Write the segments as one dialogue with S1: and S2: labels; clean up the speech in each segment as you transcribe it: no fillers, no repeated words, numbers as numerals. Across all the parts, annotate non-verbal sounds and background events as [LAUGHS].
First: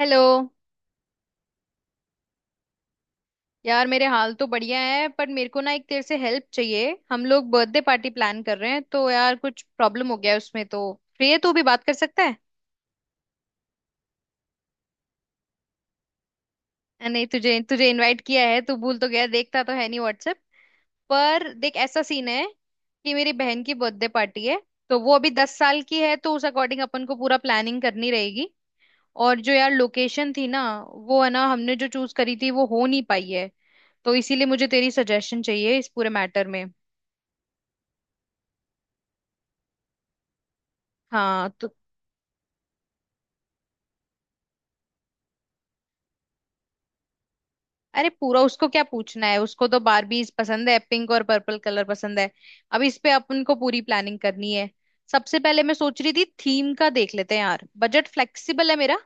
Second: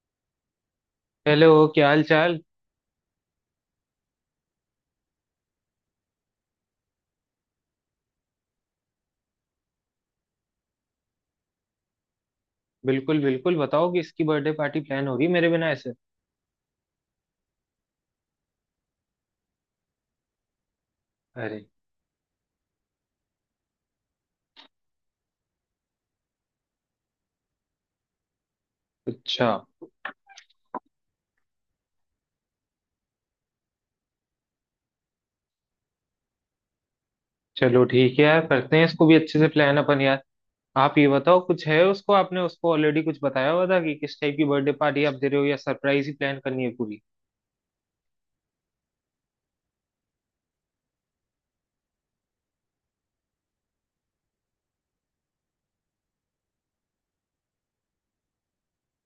S1: Hello.
S2: Hello, क्या हाल चाल।
S1: यार मेरे हाल तो बढ़िया है, पर मेरे को ना एक तेरे से हेल्प चाहिए। हम लोग बर्थडे पार्टी प्लान कर रहे हैं तो यार कुछ प्रॉब्लम हो गया है उसमें। तो फ्री है तू? भी बात कर सकता है?
S2: बिल्कुल बिल्कुल बताओ कि इसकी बर्थडे पार्टी प्लान होगी मेरे बिना ऐसे।
S1: नहीं, तुझे तुझे इनवाइट किया है, तू भूल तो गया, देखता तो है नहीं व्हाट्सएप पर।
S2: अरे,
S1: देख, ऐसा सीन है कि मेरी बहन की बर्थडे पार्टी है। तो वो अभी 10 साल की है, तो उस अकॉर्डिंग अपन को पूरा प्लानिंग करनी रहेगी। और
S2: अच्छा,
S1: जो यार लोकेशन थी ना, वो है ना, हमने जो चूज करी थी, वो हो नहीं पाई है। तो इसीलिए मुझे तेरी सजेशन चाहिए इस पूरे मैटर में।
S2: चलो ठीक है यार, करते हैं इसको भी अच्छे से प्लान अपन यार। आप ये बताओ,
S1: हाँ
S2: कुछ
S1: तो
S2: है उसको, आपने उसको ऑलरेडी कुछ बताया हुआ था कि किस टाइप की बर्थडे पार्टी आप दे रहे हो या सरप्राइज ही प्लान करनी है पूरी।
S1: अरे पूरा उसको क्या पूछना है, उसको तो बारबीज पसंद है, पिंक और पर्पल कलर पसंद है। अब इस पे अपन को पूरी प्लानिंग करनी है। सबसे पहले मैं सोच रही थी थीम का देख लेते हैं। यार बजट फ्लेक्सिबल है मेरा,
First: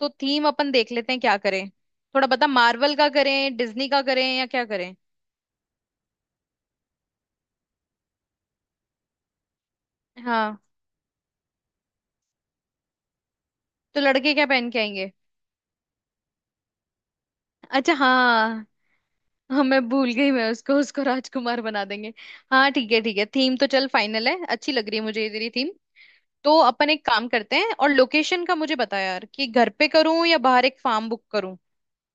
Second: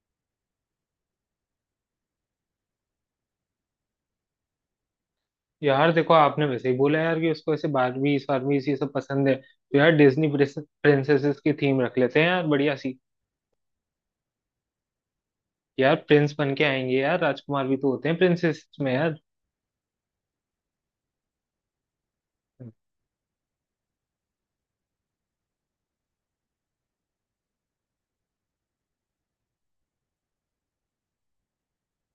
S1: तो थीम अपन देख लेते हैं। क्या करें थोड़ा बता, मार्वल का करें, डिज्नी का करें, या क्या करें?
S2: यार देखो, आपने वैसे ही बोला यार कि उसको ऐसे बारबीज फारबीज ये सब पसंद है, तो यार डिज्नी
S1: हाँ
S2: प्रिंसेसेस की थीम रख लेते हैं यार बढ़िया सी।
S1: तो लड़के क्या पहन के आएंगे?
S2: यार प्रिंस बन के आएंगे यार, राजकुमार भी तो
S1: अच्छा,
S2: होते हैं प्रिंसेस
S1: हाँ।
S2: में यार।
S1: हाँ, मैं भूल गई। मैं उसको उसको राजकुमार बना देंगे। हाँ ठीक है, ठीक है, थीम तो चल फाइनल है। अच्छी लग रही है मुझे ये तेरी थीम। तो अपन एक काम करते हैं, और लोकेशन का मुझे बता यार, कि घर पे करूं या बाहर एक फार्म बुक करूं।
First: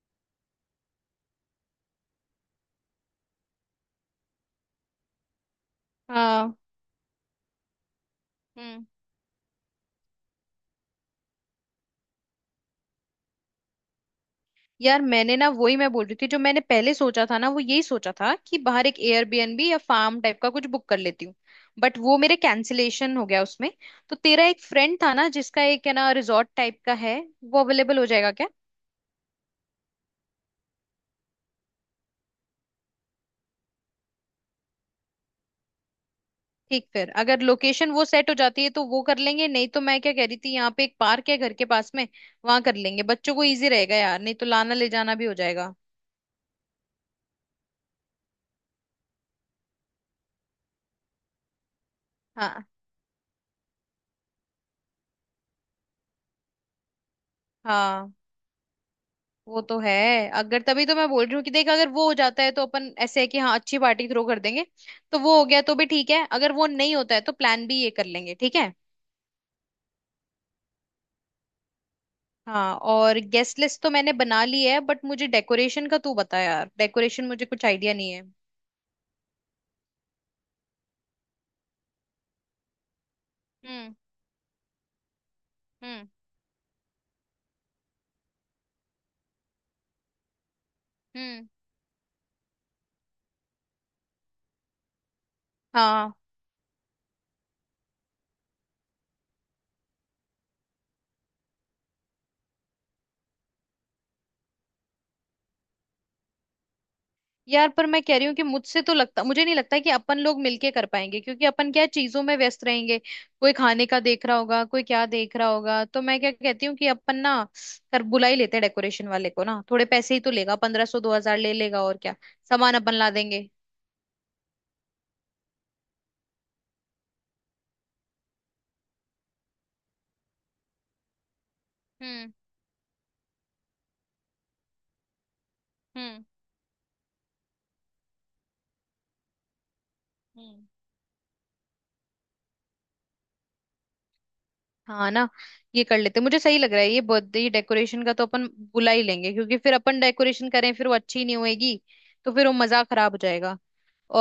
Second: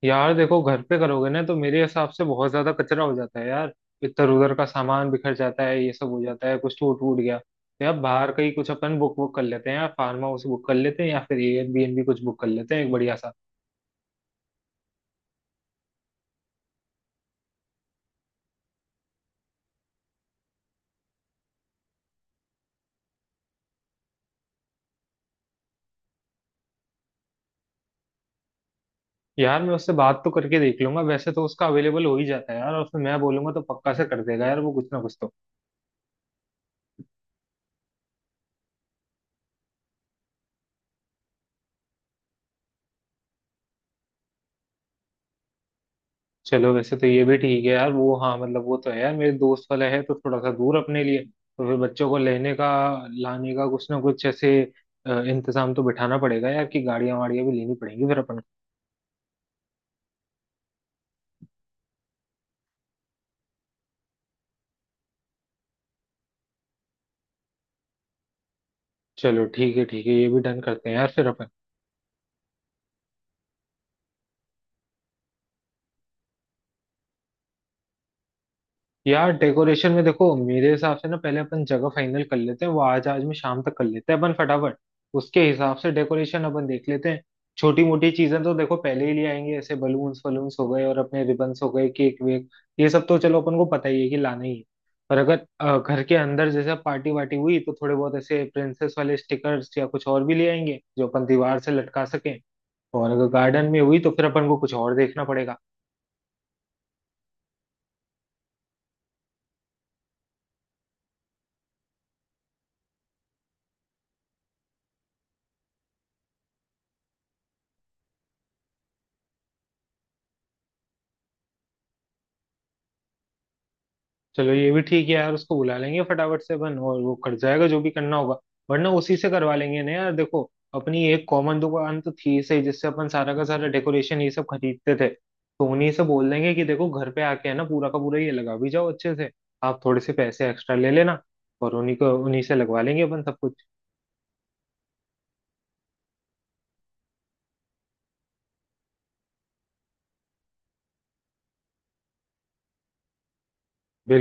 S2: यार देखो, घर पे करोगे ना तो मेरे हिसाब से बहुत ज्यादा कचरा हो जाता है यार। इधर उधर का सामान बिखर जाता है, ये सब हो जाता
S1: हाँ।
S2: है, कुछ टूट वूट गया तो। यार बाहर कहीं कुछ
S1: हम्म।
S2: अपन बुक वुक कर लेते हैं यार, फार्म हाउस बुक कर लेते हैं या फिर एयरबीएनबी कुछ बुक कर लेते हैं एक बढ़िया सा।
S1: यार मैंने ना, वही मैं बोल रही थी, जो मैंने पहले सोचा था ना, वो यही सोचा था कि बाहर एक एयरबीएनबी या फार्म टाइप का कुछ बुक कर लेती हूँ। बट वो मेरे कैंसिलेशन हो गया उसमें। तो तेरा एक फ्रेंड था ना, जिसका एक है ना रिजॉर्ट टाइप का है, वो अवेलेबल हो जाएगा क्या?
S2: यार मैं उससे बात तो करके देख लूंगा, वैसे तो उसका अवेलेबल हो ही जाता है यार, और फिर मैं बोलूंगा तो पक्का से कर देगा यार, वो कुछ ना कुछ तो।
S1: ठीक, फिर अगर लोकेशन वो सेट हो जाती है तो वो कर लेंगे। नहीं तो मैं क्या कह रही थी, यहाँ पे एक पार्क है घर के पास में, वहां कर लेंगे। बच्चों को इजी रहेगा यार, नहीं तो लाना ले जाना भी हो जाएगा।
S2: चलो वैसे तो ये भी ठीक है यार, वो हाँ मतलब वो तो है यार मेरे दोस्त वाला है तो थोड़ा सा दूर अपने लिए, तो फिर बच्चों को लेने
S1: हाँ।
S2: का लाने का कुछ ना कुछ ऐसे इंतजाम तो बिठाना पड़ेगा यार, कि गाड़ियां वाड़ियां भी लेनी पड़ेंगी
S1: हाँ,
S2: फिर अपन को।
S1: वो तो है। अगर, तभी तो मैं बोल रही हूँ कि देख अगर वो हो जाता है तो अपन ऐसे है कि हाँ अच्छी पार्टी थ्रो कर देंगे। तो वो हो गया तो भी ठीक है, अगर वो नहीं होता है तो प्लान भी ये कर लेंगे, ठीक है।
S2: चलो ठीक है ठीक है, ये भी डन करते हैं यार फिर अपन।
S1: हाँ, और गेस्ट लिस्ट तो मैंने बना ली है, बट मुझे डेकोरेशन का तू बता यार, डेकोरेशन मुझे कुछ आइडिया नहीं है।
S2: यार डेकोरेशन में देखो, मेरे हिसाब से ना पहले अपन जगह फाइनल कर लेते हैं, वो आज आज में शाम तक कर
S1: हम्म।
S2: लेते हैं अपन फटाफट। उसके हिसाब से
S1: हम्म।
S2: डेकोरेशन अपन देख लेते हैं। छोटी मोटी चीजें तो देखो पहले ही ले आएंगे, ऐसे बलून्स वलून्स हो गए और अपने
S1: हम्म।
S2: रिबन्स हो गए, केक वेक, ये सब तो चलो अपन को पता ही है कि लाना ही है। पर अगर घर के
S1: हाँ।
S2: अंदर जैसे पार्टी वार्टी हुई तो थोड़े बहुत ऐसे प्रिंसेस वाले स्टिकर्स या कुछ और भी ले आएंगे जो अपन दीवार से लटका सकें। और अगर गार्डन में हुई तो फिर अपन को कुछ और देखना पड़ेगा।
S1: यार पर मैं कह रही हूँ कि मुझसे तो लगता, मुझे नहीं लगता कि अपन लोग मिलके कर पाएंगे, क्योंकि अपन क्या है, चीजों में व्यस्त रहेंगे। कोई खाने का देख रहा होगा, कोई क्या देख रहा होगा। तो मैं क्या कहती हूँ कि अपन ना कर, बुला ही लेते हैं डेकोरेशन वाले को ना, थोड़े पैसे ही तो लेगा, 1,500 2,000 ले लेगा, और क्या। सामान अपन ला देंगे।
S2: चलो ये भी ठीक है यार, उसको बुला लेंगे फटाफट से अपन और वो कर जाएगा जो भी करना होगा। वरना उसी से करवा लेंगे ना यार, देखो अपनी एक कॉमन दुकान तो
S1: हम्म।
S2: थी सही जिससे अपन सारा का सारा डेकोरेशन ये सब खरीदते थे, तो उन्हीं से
S1: हम्म।
S2: बोल देंगे कि देखो घर पे आके है ना पूरा का पूरा ये लगा भी जाओ अच्छे से। आप थोड़े से पैसे
S1: हम्म।
S2: एक्स्ट्रा ले लेना, और उन्हीं को उन्हीं से लगवा लेंगे अपन सब कुछ।
S1: हाँ ना। ये कर लेते, मुझे सही लग रहा है ये बर्थडे डेकोरेशन का, तो अपन बुला ही लेंगे। क्योंकि फिर अपन डेकोरेशन करें फिर वो अच्छी नहीं होएगी, तो फिर वो मजा खराब हो जाएगा।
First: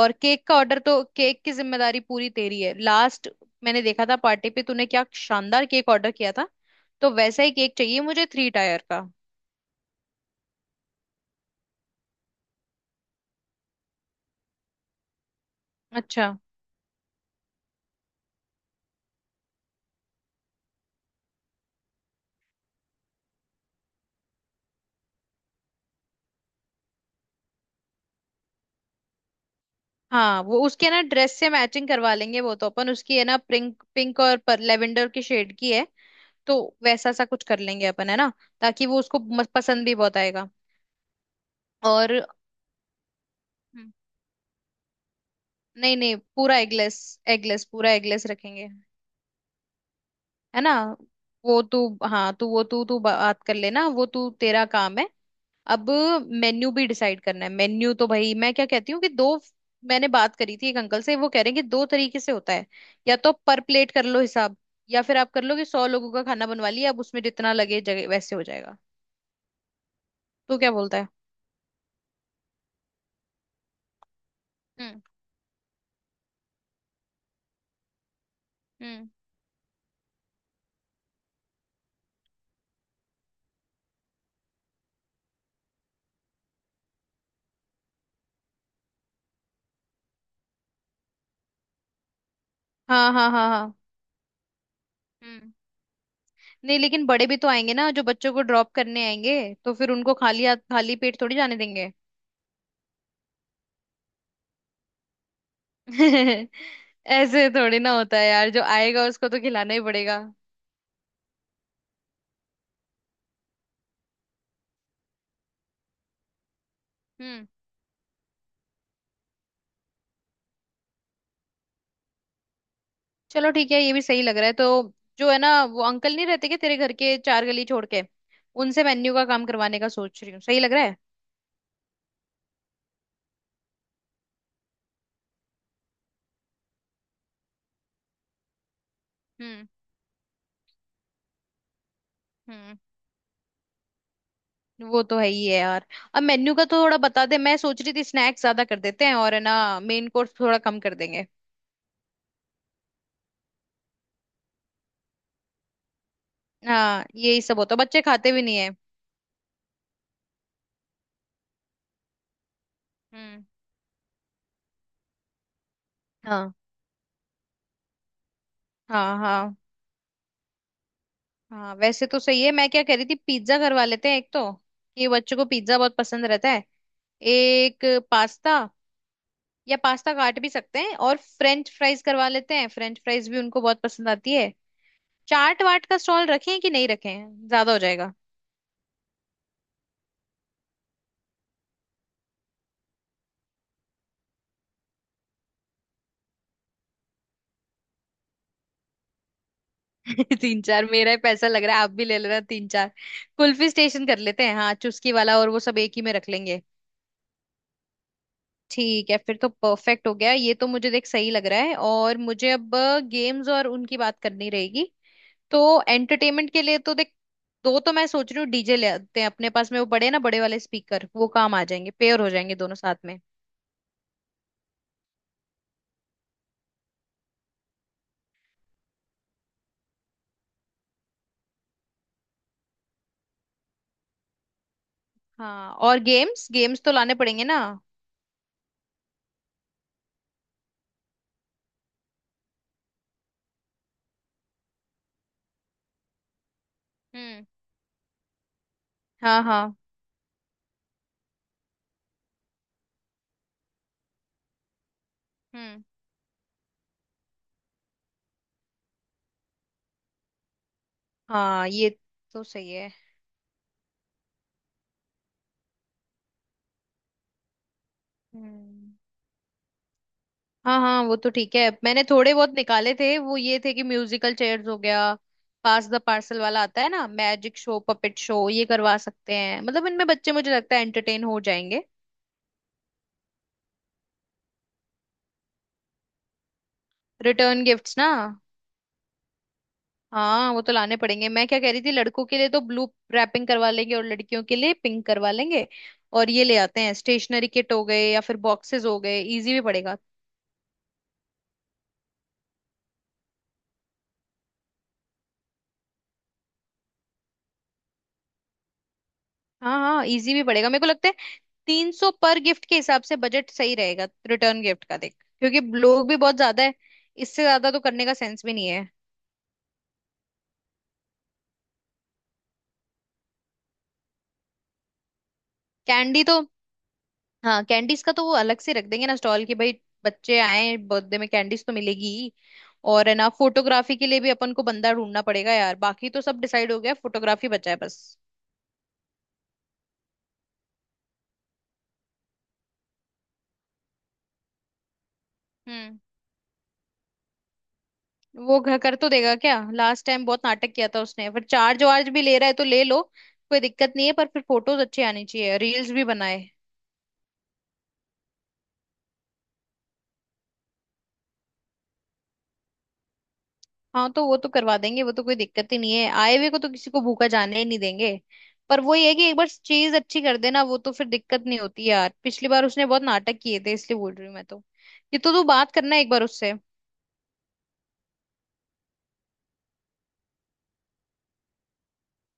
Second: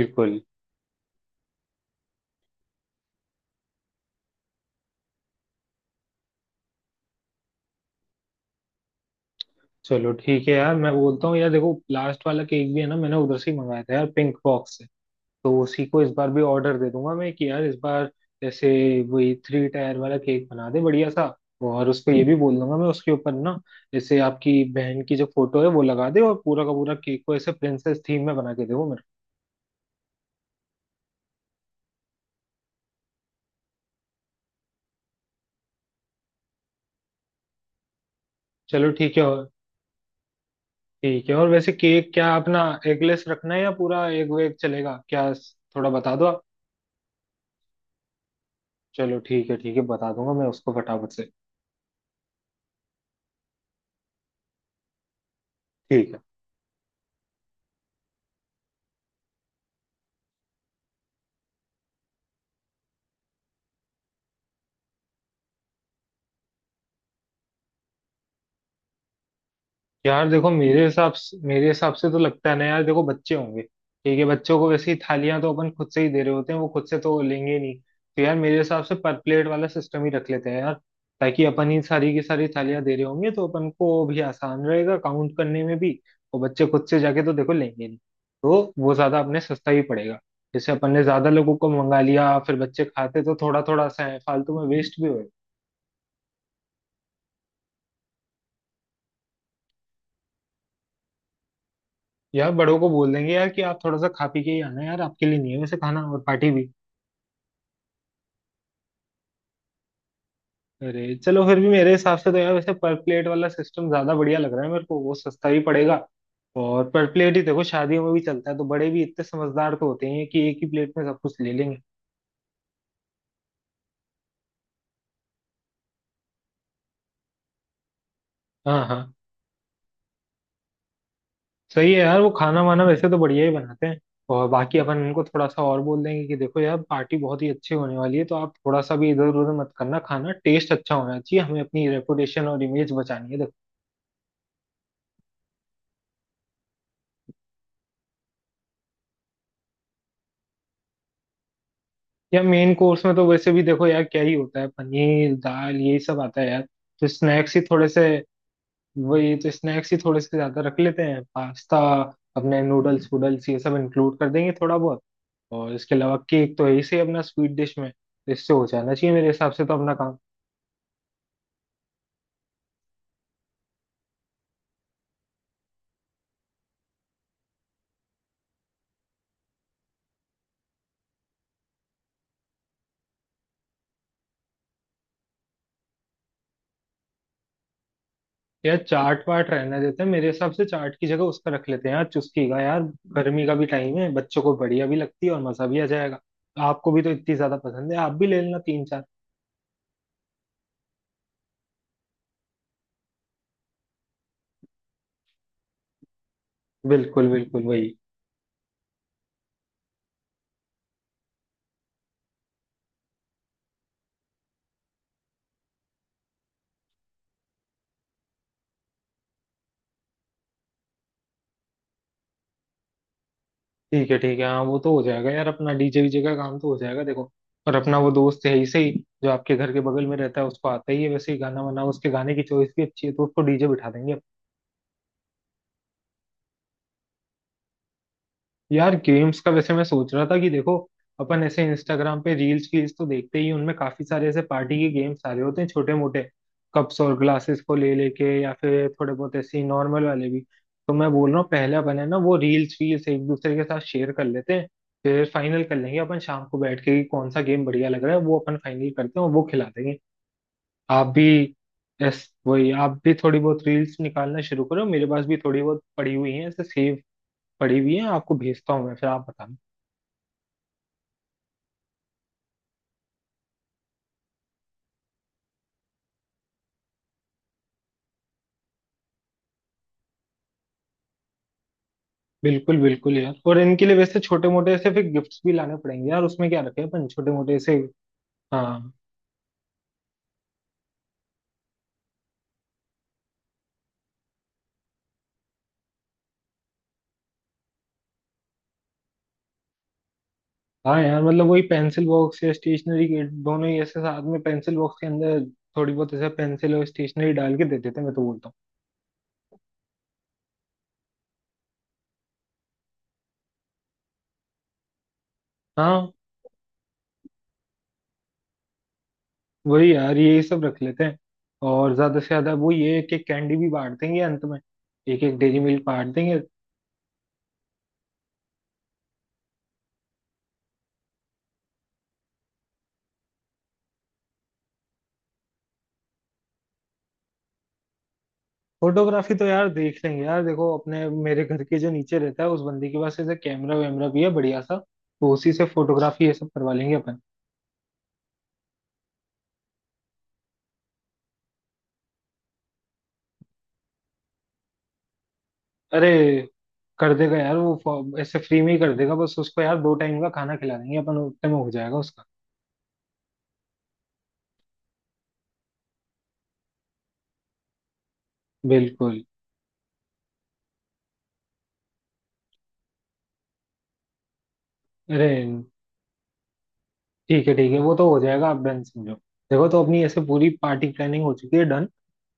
S1: और केक का ऑर्डर, तो केक की जिम्मेदारी पूरी तेरी है। लास्ट मैंने देखा था पार्टी पे, तूने क्या शानदार केक ऑर्डर किया था। तो वैसा ही केक चाहिए मुझे, 3 टायर का।
S2: चलो ठीक है यार, मैं बोलता हूँ यार, देखो लास्ट वाला केक भी है ना मैंने उधर से ही मंगाया था यार, पिंक बॉक्स से, तो उसी को इस बार
S1: अच्छा,
S2: भी ऑर्डर दे दूंगा मैं कि यार इस बार जैसे वही थ्री टायर वाला केक बना दे बढ़िया सा। और उसको ये भी बोल दूंगा मैं उसके ऊपर ना जैसे आपकी बहन की जो फोटो है वो लगा दे, और पूरा का पूरा केक को ऐसे प्रिंसेस थीम में बना के दे वो मेरे को।
S1: हाँ, वो उसके ना ड्रेस से मैचिंग करवा लेंगे। वो तो अपन, उसकी है ना पिंक पिंक और पर लेवेंडर की शेड की है, तो वैसा सा कुछ कर लेंगे अपन, है ना। ताकि
S2: चलो
S1: वो
S2: ठीक
S1: उसको
S2: है, और
S1: पसंद भी बहुत आएगा।
S2: ठीक है, और वैसे केक
S1: और
S2: क्या अपना एगलेस रखना है या
S1: हम्म,
S2: पूरा एग वेग चलेगा क्या? थोड़ा
S1: नहीं
S2: बता
S1: नहीं,
S2: दो आप।
S1: पूरा एगलेस। एगलेस, पूरा एगलेस रखेंगे।
S2: चलो ठीक है ठीक है, बता दूंगा मैं
S1: है ना।
S2: उसको फटाफट से।
S1: वो तू, हाँ तू, वो तू तू बात कर लेना, वो तू, तेरा काम है अब।
S2: ठीक है।
S1: मेन्यू भी डिसाइड करना है। मेन्यू तो भाई मैं क्या कहती हूँ कि दो, मैंने बात करी थी एक अंकल से, वो कह रहे हैं कि दो तरीके से होता है। या तो पर प्लेट कर लो हिसाब, या फिर आप कर लो कि 100 लोगों का खाना बनवा लिया, अब उसमें जितना लगे जगह वैसे हो जाएगा।
S2: यार देखो,
S1: तो क्या
S2: मेरे
S1: बोलता है?
S2: हिसाब से मेरे हिसाब से तो लगता है ना यार, देखो बच्चे होंगे, ठीक है बच्चों को वैसे ही
S1: हम्म।
S2: थालियां तो अपन खुद से ही दे रहे होते हैं, वो खुद से तो लेंगे नहीं, तो यार मेरे हिसाब से
S1: हम्म।
S2: पर प्लेट वाला सिस्टम ही रख लेते हैं यार, ताकि अपन ही सारी की सारी थालियां दे रहे होंगे तो अपन को भी आसान रहेगा काउंट करने में भी। और बच्चे खुद से जाके तो देखो लेंगे नहीं, तो वो ज्यादा अपने सस्ता ही पड़ेगा। जैसे अपन ने ज्यादा लोगों को मंगा लिया फिर बच्चे
S1: हाँ
S2: खाते
S1: हाँ
S2: तो
S1: हाँ
S2: थोड़ा
S1: हाँ।
S2: थोड़ा सा है, फालतू में वेस्ट भी होगा।
S1: हम्म। नहीं, लेकिन बड़े भी तो आएंगे ना जो बच्चों को ड्रॉप करने आएंगे, तो फिर उनको खाली हाथ खाली पेट थोड़ी जाने देंगे।
S2: यार बड़ों को बोल देंगे यार कि आप थोड़ा सा खा पी के ही आना यार, आपके लिए नहीं है वैसे खाना और पार्टी
S1: [LAUGHS]
S2: भी।
S1: ऐसे थोड़ी ना होता है यार, जो आएगा उसको तो खिलाना ही पड़ेगा।
S2: अरे चलो फिर भी मेरे हिसाब से तो यार वैसे पर प्लेट वाला सिस्टम ज्यादा बढ़िया लग रहा है मेरे को, वो सस्ता भी पड़ेगा। और पर प्लेट ही
S1: हम्म।
S2: देखो शादियों में भी चलता है तो बड़े भी इतने समझदार तो होते हैं कि एक ही प्लेट में सब कुछ ले लेंगे।
S1: चलो ठीक है, ये भी सही लग रहा है। तो जो है ना वो अंकल नहीं रहते क्या तेरे घर के चार गली छोड़ के, उनसे
S2: हाँ हाँ।
S1: मेन्यू का काम करवाने का सोच रही हूँ, सही लग रहा है।
S2: सही है यार, वो खाना वाना वैसे तो बढ़िया ही बनाते हैं। और बाकी अपन उनको थोड़ा सा और बोल देंगे कि देखो यार पार्टी बहुत ही अच्छी होने वाली है, तो आप थोड़ा सा भी इधर उधर
S1: हम्म।
S2: मत करना, खाना टेस्ट अच्छा होना चाहिए, हमें अपनी रेपुटेशन और
S1: हम्म।
S2: इमेज बचानी है।
S1: वो तो है ही है यार। अब मेन्यू का तो थोड़ा बता दे, मैं सोच रही थी स्नैक्स ज्यादा कर देते हैं, और है ना मेन कोर्स थोड़ा कम कर देंगे।
S2: या मेन कोर्स में तो वैसे भी देखो यार क्या ही होता है, पनीर दाल यही सब आता है यार।
S1: हाँ
S2: तो
S1: यही
S2: स्नैक्स
S1: सब
S2: ही
S1: होता है,
S2: थोड़े
S1: बच्चे
S2: से,
S1: खाते भी नहीं है।
S2: वही तो स्नैक्स ही थोड़े से ज्यादा रख लेते हैं, पास्ता अपने नूडल्स
S1: हम्म।
S2: वूडल्स ये सब इंक्लूड कर देंगे थोड़ा बहुत। और इसके अलावा
S1: हाँ।
S2: केक तो यही से अपना स्वीट डिश में तो इससे हो जाना चाहिए
S1: हाँ
S2: मेरे हिसाब
S1: हाँ
S2: से तो अपना काम।
S1: हाँ। वैसे तो सही है। मैं क्या कह रही थी, पिज्जा करवा लेते हैं एक तो, ये बच्चों को पिज्जा बहुत पसंद रहता है। एक पास्ता, या पास्ता काट भी सकते हैं, और फ्रेंच फ्राइज करवा लेते हैं, फ्रेंच फ्राइज भी उनको बहुत पसंद आती है। चाट वाट का स्टॉल रखें कि नहीं रखें, ज्यादा हो जाएगा?
S2: यार चाट वाट रहने देते हैं, मेरे हिसाब से चाट की जगह उसका रख लेते हैं यार, चुस्की का यार। गर्मी का भी टाइम है, बच्चों को बढ़िया भी लगती है और मजा भी आ जाएगा। आपको भी तो इतनी ज्यादा पसंद है, आप भी ले लेना तीन चार।
S1: [LAUGHS] तीन चार मेरा ही पैसा लग रहा है, आप भी ले लेना तीन चार। कुल्फी स्टेशन कर लेते हैं, हाँ चुस्की वाला, और वो सब एक ही में रख लेंगे।
S2: बिल्कुल बिल्कुल वही।
S1: ठीक है, फिर तो परफेक्ट हो गया ये तो, मुझे देख सही लग रहा है। और मुझे अब गेम्स और उनकी बात करनी रहेगी। तो एंटरटेनमेंट के लिए तो देख, दो तो मैं सोच रही हूँ डीजे ले आते हैं, अपने पास में वो बड़े ना, बड़े वाले स्पीकर, वो काम आ जाएंगे, पेयर हो जाएंगे दोनों साथ में।
S2: ठीक है ठीक है, हाँ वो तो हो जाएगा यार, अपना डीजे वीजे का काम तो हो जाएगा देखो। और अपना वो दोस्त है ही सही, जो आपके घर के बगल में रहता है उसको आता ही है वैसे ही गाना वाना, उसके गाने की चॉइस भी अच्छी है, तो उसको डीजे बिठा देंगे।
S1: हाँ, और गेम्स, गेम्स तो लाने पड़ेंगे ना।
S2: यार गेम्स का वैसे मैं सोच रहा था कि देखो अपन ऐसे इंस्टाग्राम पे रील्स वील्स तो देखते ही हैं, उनमें काफी सारे ऐसे पार्टी के गेम्स आ रहे होते हैं छोटे मोटे, कप्स और
S1: हम्म।
S2: ग्लासेस को ले लेके या फिर थोड़े बहुत
S1: हाँ।
S2: ऐसे
S1: हाँ।
S2: नॉर्मल वाले भी। तो मैं बोल रहा हूँ पहले अपन है ना वो रील्स वील्स एक दूसरे के साथ शेयर कर लेते हैं, फिर फाइनल कर
S1: हम्म।
S2: लेंगे अपन शाम को बैठ के कि कौन सा गेम बढ़िया लग रहा है, वो अपन फाइनल करते हैं और वो खिला देंगे। आप भी।
S1: हाँ, ये
S2: यस।
S1: तो
S2: वही
S1: सही है।
S2: आप भी थोड़ी बहुत रील्स निकालना शुरू करो, मेरे पास भी थोड़ी बहुत पड़ी हुई है ऐसे सेव पड़ी हुई है, आपको भेजता हूँ
S1: हम्म।
S2: मैं फिर आप बताना।
S1: हाँ हाँ, वो तो ठीक है, मैंने थोड़े बहुत निकाले थे। वो ये थे कि म्यूजिकल चेयर्स हो गया, पास द पार्सल वाला आता है ना, मैजिक शो, पपेट शो, ये करवा सकते हैं। मतलब इनमें बच्चे मुझे लगता है एंटरटेन हो जाएंगे।
S2: बिल्कुल बिल्कुल यार, और इनके लिए वैसे छोटे मोटे ऐसे फिर गिफ्ट्स भी लाने पड़ेंगे यार, उसमें क्या रखे अपन छोटे मोटे
S1: रिटर्न
S2: ऐसे।
S1: गिफ्ट्स ना?
S2: हाँ।
S1: हाँ वो तो लाने पड़ेंगे। मैं क्या कह रही थी, लड़कों के लिए तो ब्लू रैपिंग करवा लेंगे और लड़कियों के लिए पिंक करवा लेंगे। और ये ले आते हैं स्टेशनरी किट हो गए या फिर बॉक्सेस हो गए, इजी भी पड़ेगा।
S2: हाँ यार, मतलब वही पेंसिल बॉक्स या स्टेशनरी किट दोनों ही ऐसे साथ में पेंसिल बॉक्स के अंदर थोड़ी बहुत ऐसे पेंसिल और स्टेशनरी डाल के दे देते हैं, मैं तो बोलता हूँ।
S1: हाँ हाँ, इजी भी पड़ेगा मेरे को लगता है। 300 पर गिफ्ट के हिसाब से बजट सही रहेगा रिटर्न गिफ्ट का, देख क्योंकि लोग
S2: हाँ
S1: भी बहुत ज्यादा है, इससे ज्यादा तो करने का सेंस भी नहीं है।
S2: वही यार ये सब रख लेते हैं। और ज्यादा से ज्यादा वो ये एक एक कैंडी भी बांट देंगे अंत में, एक एक डेरी मिल्क बांट
S1: कैंडी
S2: देंगे।
S1: तो, हाँ कैंडीज का तो वो अलग से रख देंगे ना स्टॉल की भाई। बच्चे आए बर्थडे में, कैंडीज तो मिलेगी ही। और है ना फोटोग्राफी के लिए भी अपन को बंदा ढूंढना पड़ेगा यार, बाकी तो सब डिसाइड हो गया, फोटोग्राफी बचा है बस।
S2: फोटोग्राफी तो यार देख लेंगे यार, देखो अपने मेरे घर के जो नीचे रहता है उस बंदी के पास ऐसे कैमरा वैमरा भी है बढ़िया सा, तो उसी से
S1: हम्म।
S2: फोटोग्राफी ये सब करवा लेंगे अपन।
S1: वो घर कर तो देगा क्या? लास्ट टाइम बहुत नाटक किया था उसने, पर चार्ज वार्ज भी ले रहा है तो ले लो, कोई दिक्कत नहीं है, पर फिर फोटोज अच्छे आने चाहिए, रील्स भी
S2: अरे
S1: बनाए।
S2: कर देगा यार वो, ऐसे फ्री में ही कर देगा, बस उसको यार दो टाइम का खाना खिला देंगे अपन, उतने में हो जाएगा उसका।
S1: हाँ तो वो तो करवा देंगे, वो तो कोई दिक्कत ही नहीं है। आए हुए को तो, किसी को भूखा जाने ही नहीं देंगे। पर वही है
S2: बिल्कुल।
S1: कि एक बार चीज अच्छी कर देना वो तो फिर दिक्कत नहीं होती यार, पिछली बार उसने बहुत नाटक किए थे इसलिए बोल रही हूँ मैं तो। ये
S2: अरे
S1: तो तू बात करना एक बार उससे।
S2: ठीक है ठीक है, वो तो हो जाएगा, आप डन समझो। देखो तो अपनी ऐसे पूरी पार्टी प्लानिंग हो चुकी है डन।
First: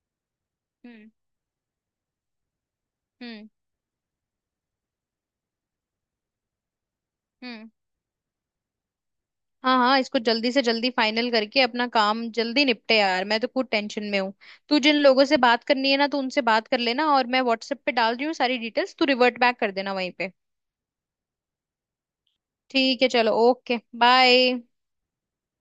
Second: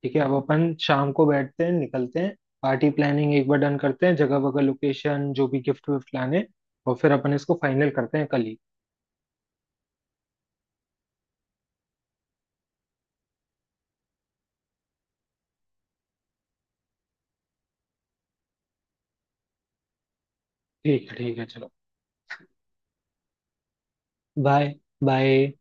S2: ठीक है, अब अपन
S1: हम्म।
S2: शाम को बैठते हैं निकलते हैं, पार्टी प्लानिंग एक
S1: हम्म।
S2: बार डन करते हैं, जगह वगह लोकेशन जो भी, गिफ्ट विफ्ट लाने, और फिर अपन इसको
S1: हम्म।
S2: फाइनल करते हैं कल ही।
S1: हाँ हाँ, इसको जल्दी से जल्दी फाइनल करके अपना काम जल्दी निपटे यार, मैं तो खुद टेंशन में हूँ। तू जिन लोगों से बात करनी है ना, तो उनसे बात कर लेना, और मैं व्हाट्सएप पे डाल रही हूँ सारी डिटेल्स, तू रिवर्ट बैक कर देना वहीं पे।
S2: ठीक है ठीक है, चलो।
S1: ठीक है, चलो, ओके, बाय।
S2: बाय। बाय।